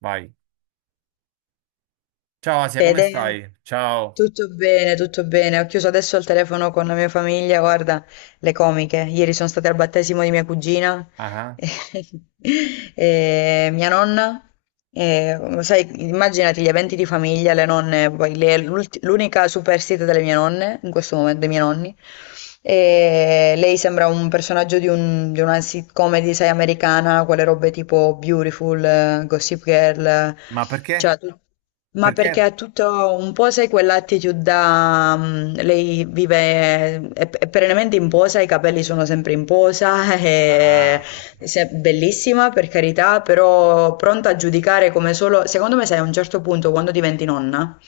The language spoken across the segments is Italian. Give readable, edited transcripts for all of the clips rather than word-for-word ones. Vai. Ciao Asia, come Fede, stai? Ciao. tutto bene, tutto bene. Ho chiuso adesso il telefono con la mia famiglia, guarda, le comiche. Ieri sono state al battesimo di mia cugina Ah, e mia nonna. E, sai, immaginati gli eventi di famiglia, le nonne, poi l'unica superstite delle mie nonne, in questo momento dei miei nonni. E lei sembra un personaggio di, di una sitcom, sai, americana, quelle robe tipo Beautiful, Gossip Girl, ma perché? cioè tu- ma perché Perché? è tutto un po', sai, quell'attitude da... lei vive, è perennemente in posa, i capelli sono sempre in posa, Ah. è, Ah, se- bellissima per carità, però pronta a giudicare come solo... Secondo me, sai, a un certo punto, quando diventi nonna,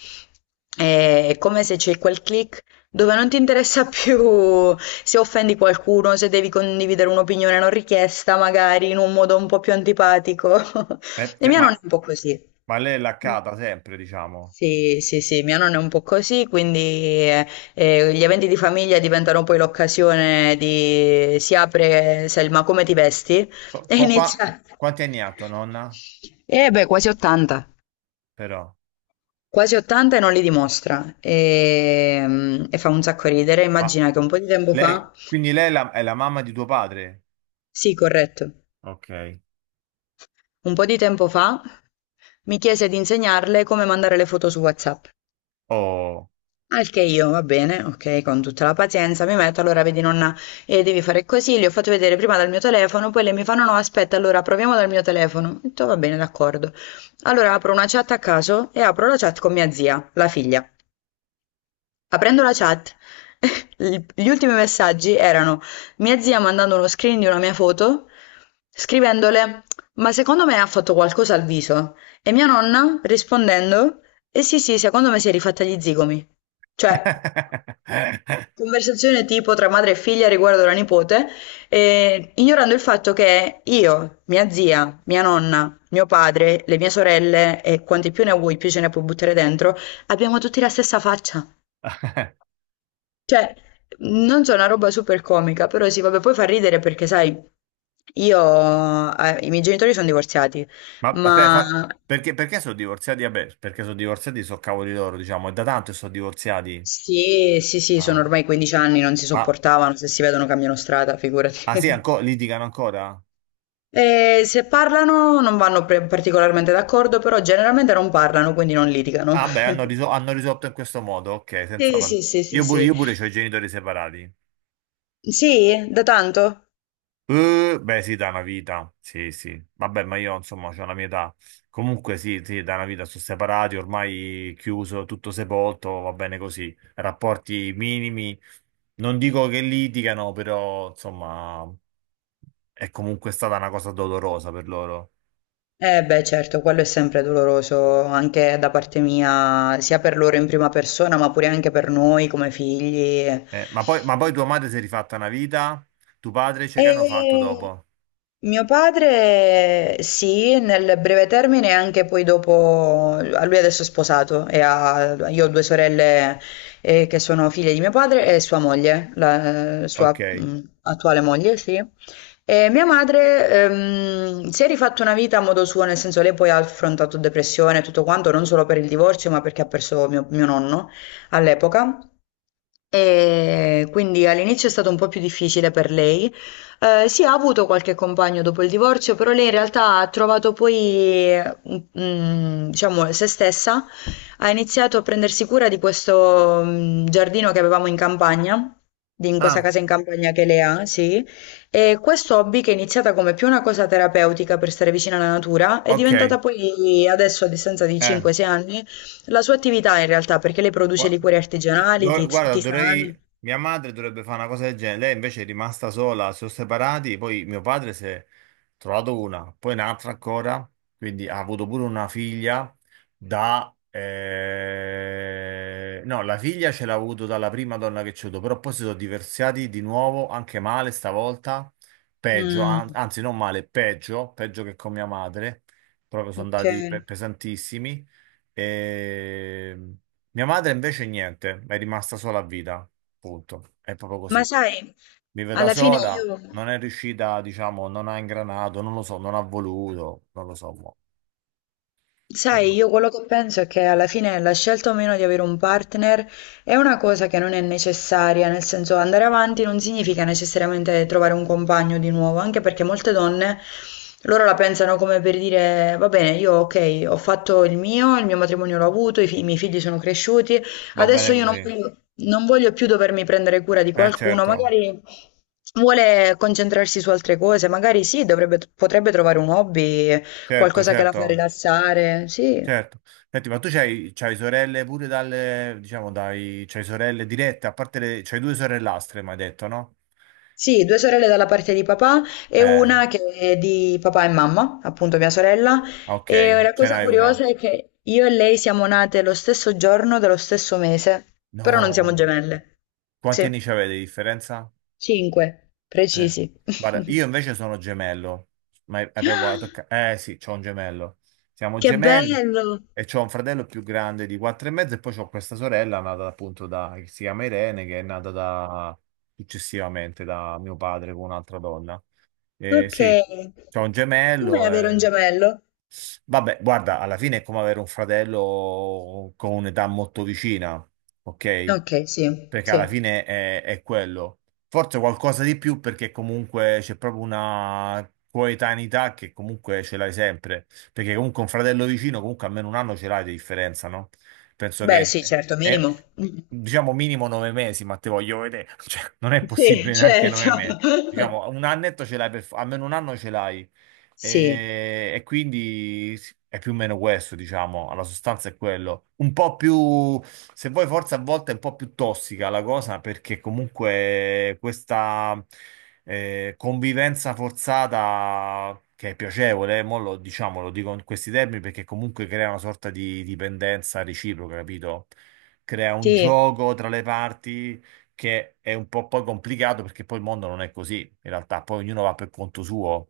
è come se c'è quel click dove non ti interessa più se offendi qualcuno, se devi condividere un'opinione non richiesta, magari in un modo un po' più antipatico. eh, E cioè, mia nonna è un po' così. ma lei è Mm. laccata sempre, diciamo. Sì, sì, sì, mia nonna è un po' così, quindi gli eventi di famiglia diventano poi l'occasione di si apre Selma, come ti vesti? Qua, E qua- qua- inizia. quanti anni ha tua nonna? Eh beh, quasi 80. Però. Quasi 80 e non li dimostra. E, e fa un sacco ridere. Ma Immagina che un po' di tempo lei, fa, quindi lei è la mamma di tuo padre? sì, corretto, Ok. un po' di tempo fa mi chiese di insegnarle come mandare le foto su WhatsApp. Oh. Al che io, va bene, ok, con tutta la pazienza, mi metto, allora vedi nonna, devi fare così, le ho fatto vedere prima dal mio telefono, poi lei mi fa no no aspetta, allora proviamo dal mio telefono. Ho detto va bene, d'accordo. Allora apro una chat a caso e apro la chat con mia zia, la figlia. Aprendo la chat, gli ultimi messaggi erano mia zia mandando uno screen di una mia foto, scrivendole ma secondo me ha fatto qualcosa al viso e mia nonna rispondendo eh sì sì, secondo me si è rifatta gli zigomi. Cioè... Conversazione tipo tra madre e figlia riguardo la nipote, ignorando il fatto che io, mia zia, mia nonna, mio padre, le mie sorelle e quanti più ne vuoi, più ce ne puoi buttare dentro, abbiamo tutti la stessa faccia. Cioè, non so, una roba super comica, però sì, vabbè, poi fa ridere perché, sai, io, i miei genitori sono divorziati, Ma aspetta, ma perché, perché sono divorziati? Vabbè, perché sono divorziati, sono cavoli loro, diciamo. È da tanto che sono divorziati. sì, sì, sì, sono Ah, ormai 15 anni, non si ma sopportavano, se si vedono cambiano strada, figurati. ah, sì, litigano ancora? Se parlano non vanno pre particolarmente d'accordo, però generalmente non parlano, quindi non litigano. Ah, beh, hanno, hanno risolto in questo modo, ok, senza Sì, parlare. sì, sì, sì, Io pure, sì. io pure ho i genitori separati. Sì? Da tanto? Beh, sì, da una vita, sì, sì. Vabbè, ma io, insomma, ho la mia età. Comunque, sì, sì, da una vita sono separati, ormai chiuso, tutto sepolto, va bene così. Rapporti minimi, non dico che litigano, però, insomma, è comunque stata una cosa dolorosa per loro. Eh beh, certo, quello è sempre doloroso anche da parte mia, sia per loro in prima persona, ma pure anche per noi come figli. Ma poi tua madre si è rifatta una vita, tuo padre, cioè, che hanno fatto E dopo? mio padre sì, nel breve termine e anche poi dopo, a lui adesso è sposato e io ho due sorelle che sono figlie di mio padre e sua moglie, la Ok. sua attuale moglie, sì. E mia madre si è rifatta una vita a modo suo, nel senso lei poi ha affrontato depressione e tutto quanto, non solo per il divorzio, ma perché ha perso mio nonno all'epoca. E quindi all'inizio è stato un po' più difficile per lei. Sì, ha avuto qualche compagno dopo il divorzio, però lei in realtà ha trovato poi, diciamo, se stessa. Ha iniziato a prendersi cura di questo, giardino che avevamo in campagna, in questa Ah, casa in campagna che lei ha, sì. E questo hobby, che è iniziata come più una cosa terapeutica per stare vicina alla natura, è diventata ok. poi adesso, a distanza di Eh, 5-6 anni, la sua attività in realtà, perché lei produce gua- liquori artigianali, guarda, tisane. dovrei. Mia madre dovrebbe fare una cosa del genere, lei invece è rimasta sola, si sono separati, poi mio padre si è trovato una, poi un'altra ancora, quindi ha avuto pure una figlia da no, la figlia ce l'ha avuto dalla prima donna che c'è avuto, però poi si sono divorziati di nuovo, anche male stavolta, peggio, Mm, anzi non male, peggio, peggio che con mia madre, proprio sono ok. andati pesantissimi. E mia madre invece niente, è rimasta sola a vita, punto. È proprio Ma così. sai, Vive da alla fine sola, io... non è riuscita, diciamo, non ha ingranato, non lo so, non ha voluto, non lo so. Mo. Eh, Sai, io quello che penso è che alla fine la scelta o meno di avere un partner è una cosa che non è necessaria, nel senso andare avanti non significa necessariamente trovare un compagno di nuovo, anche perché molte donne loro la pensano come per dire, va bene, io ok, ho fatto il mio matrimonio l'ho avuto, i miei figli sono cresciuti, va adesso bene io non così. voglio, non voglio più dovermi prendere cura di Eh qualcuno, certo, magari vuole concentrarsi su altre cose, magari sì, potrebbe trovare un hobby. certo, Qualcosa che la fa certo, rilassare, sì. certo. Senti, ma tu c'hai, c'hai sorelle pure dalle, diciamo, dai, c'hai sorelle dirette, a parte le, c'hai due sorellastre, mi hai detto, no? Sì, due sorelle dalla parte di papà e Eh, una che è di papà e mamma, appunto mia sorella. ok, E la ce cosa n'hai una. curiosa è che io e lei siamo nate lo stesso giorno dello stesso mese, però non No. siamo gemelle. Quanti Sì, anni ci avete di differenza? cinque, Eh. precisi. Guarda, io invece sono gemello, ma hai proprio toccato. Eh sì, c'ho un gemello. Siamo Che gemelli bello! e c'ho un fratello più grande di quattro e mezzo e poi c'ho questa sorella nata appunto da che si chiama Irene, che è nata da successivamente da mio padre con un'altra donna. Eh Ok. sì, c'ho un Come gemello avere un e. gemello? Vabbè, guarda, alla fine è come avere un fratello con un'età molto vicina, ok? Ok, sì, Perché sì. alla fine è quello. Forse qualcosa di più perché comunque c'è proprio una coetaneità che comunque ce l'hai sempre, perché comunque un fratello vicino comunque almeno un anno ce l'hai di differenza, no? Penso Beh, sì, che certo, è, minimo. diciamo minimo 9 mesi, ma te voglio vedere, cioè non è Sì, possibile neanche certo. 9 mesi. Diciamo un annetto ce l'hai per, almeno un anno ce l'hai. Sì, E quindi è più o meno questo, diciamo, alla sostanza è quello. Un po' più, se vuoi, forse a volte è un po' più tossica la cosa, perché comunque questa convivenza forzata, che è piacevole, mo lo, diciamo, lo dico in questi termini, perché comunque crea una sorta di dipendenza reciproca, capito? Crea un sì, gioco tra le parti che è un po' poi complicato perché poi il mondo non è così, in realtà, poi ognuno va per conto suo.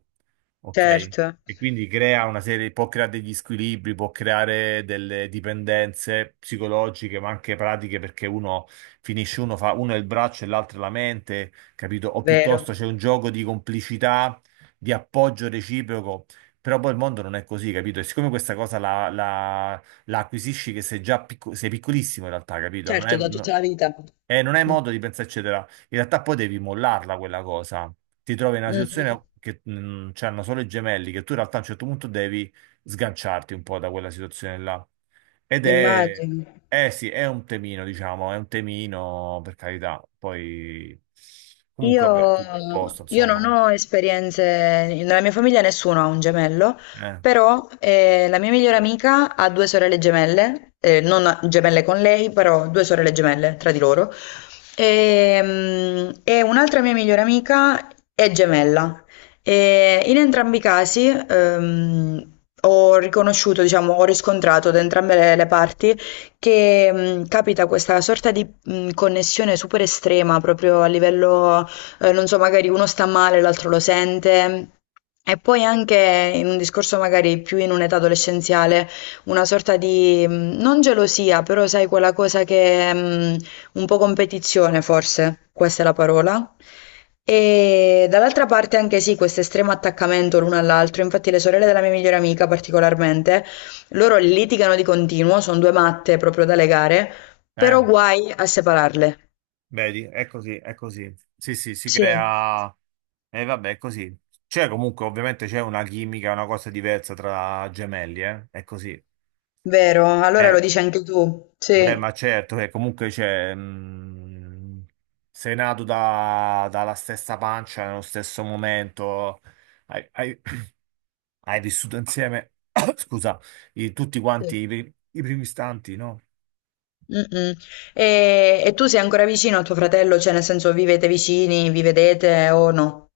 Ok, certo, e quindi crea una serie, può creare degli squilibri, può creare delle dipendenze psicologiche, ma anche pratiche, perché uno finisce, uno fa, uno è il braccio e l'altro è la mente, capito? O piuttosto vero. c'è un gioco di complicità, di appoggio reciproco, però poi il mondo non è così, capito? E siccome questa cosa la acquisisci che sei già sei piccolissimo in realtà, capito? Non è, Certo, da tutta la vita. Non hai Mh. modo di pensarci in realtà poi devi mollarla quella cosa. Ti trovi in una Mh-mh. situazione che c'hanno solo i gemelli, che tu in realtà a un certo punto devi sganciarti un po' da quella situazione là. Ed è, Immagino. eh sì, è un temino, diciamo, è un temino, per carità. Poi, comunque, vabbè, Io, tutto a posto, io non insomma. ho esperienze, nella mia famiglia nessuno ha un gemello, Eh, però la mia migliore amica ha due sorelle gemelle, non ha- gemelle con lei, però due sorelle gemelle tra di loro, e, e un'altra mia migliore amica è gemella. E in entrambi i casi ho riconosciuto, diciamo, ho riscontrato da entrambe le parti che capita questa sorta di connessione super estrema proprio a livello non so, magari uno sta male, l'altro lo sente. E poi anche in un discorso magari più in un'età adolescenziale, una sorta di, non gelosia, però sai quella cosa che, un po' competizione forse, questa è la parola. E dall'altra parte anche sì, questo estremo attaccamento l'uno all'altro, infatti le sorelle della mia migliore amica particolarmente, loro litigano di continuo, sono due matte proprio da legare, però eh, guai a separarle. vedi, è così, è così. Sì, sì, si Sì. crea. E vabbè, è così. C'è comunque, ovviamente, c'è una chimica, una cosa diversa tra gemelli, eh? È così. Vero? Allora lo Eh, dici anche tu. Beh, Sì. ma certo che comunque c'è, sei nato dalla stessa pancia, nello stesso momento, hai, hai- hai vissuto insieme, scusa, tutti Sì. quanti i, i primi istanti, no? Mm-mm. E tu sei ancora vicino a tuo fratello? Cioè, nel senso, vivete vicini, vi vedete o no?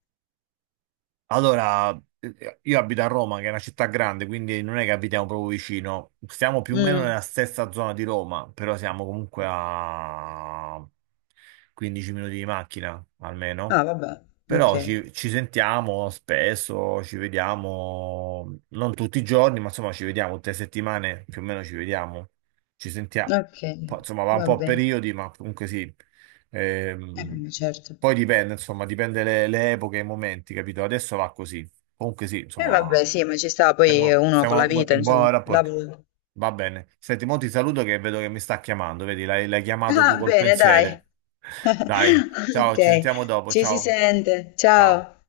Allora, io abito a Roma, che è una città grande, quindi non è che abitiamo proprio vicino, stiamo più o meno Mm. nella stessa zona di Roma, però siamo comunque a 15 minuti di macchina, almeno. Ah, vabbè. Però Ok. ci sentiamo spesso, ci vediamo, non tutti i giorni, ma insomma ci vediamo tutte le settimane, più o meno ci vediamo, ci sentiamo. Ok. Insomma, va un po' a Vabbè. periodi, ma comunque sì. Ehm, Vabbè, certo. poi dipende, insomma, dipende le epoche e i momenti, capito? Adesso va così. Comunque sì, E vabbè, insomma, sì, ma ci sta poi siamo, uno con la siamo vita, in insomma. buon rapporto. Lavoro. Va bene. Senti, mo ti saluto che vedo che mi sta chiamando, vedi, l'hai chiamato tu Ah, col bene, dai. pensiero. Dai. Ciao, Ok. ci sentiamo dopo. Ci si Ciao. sente. Ciao. Ciao.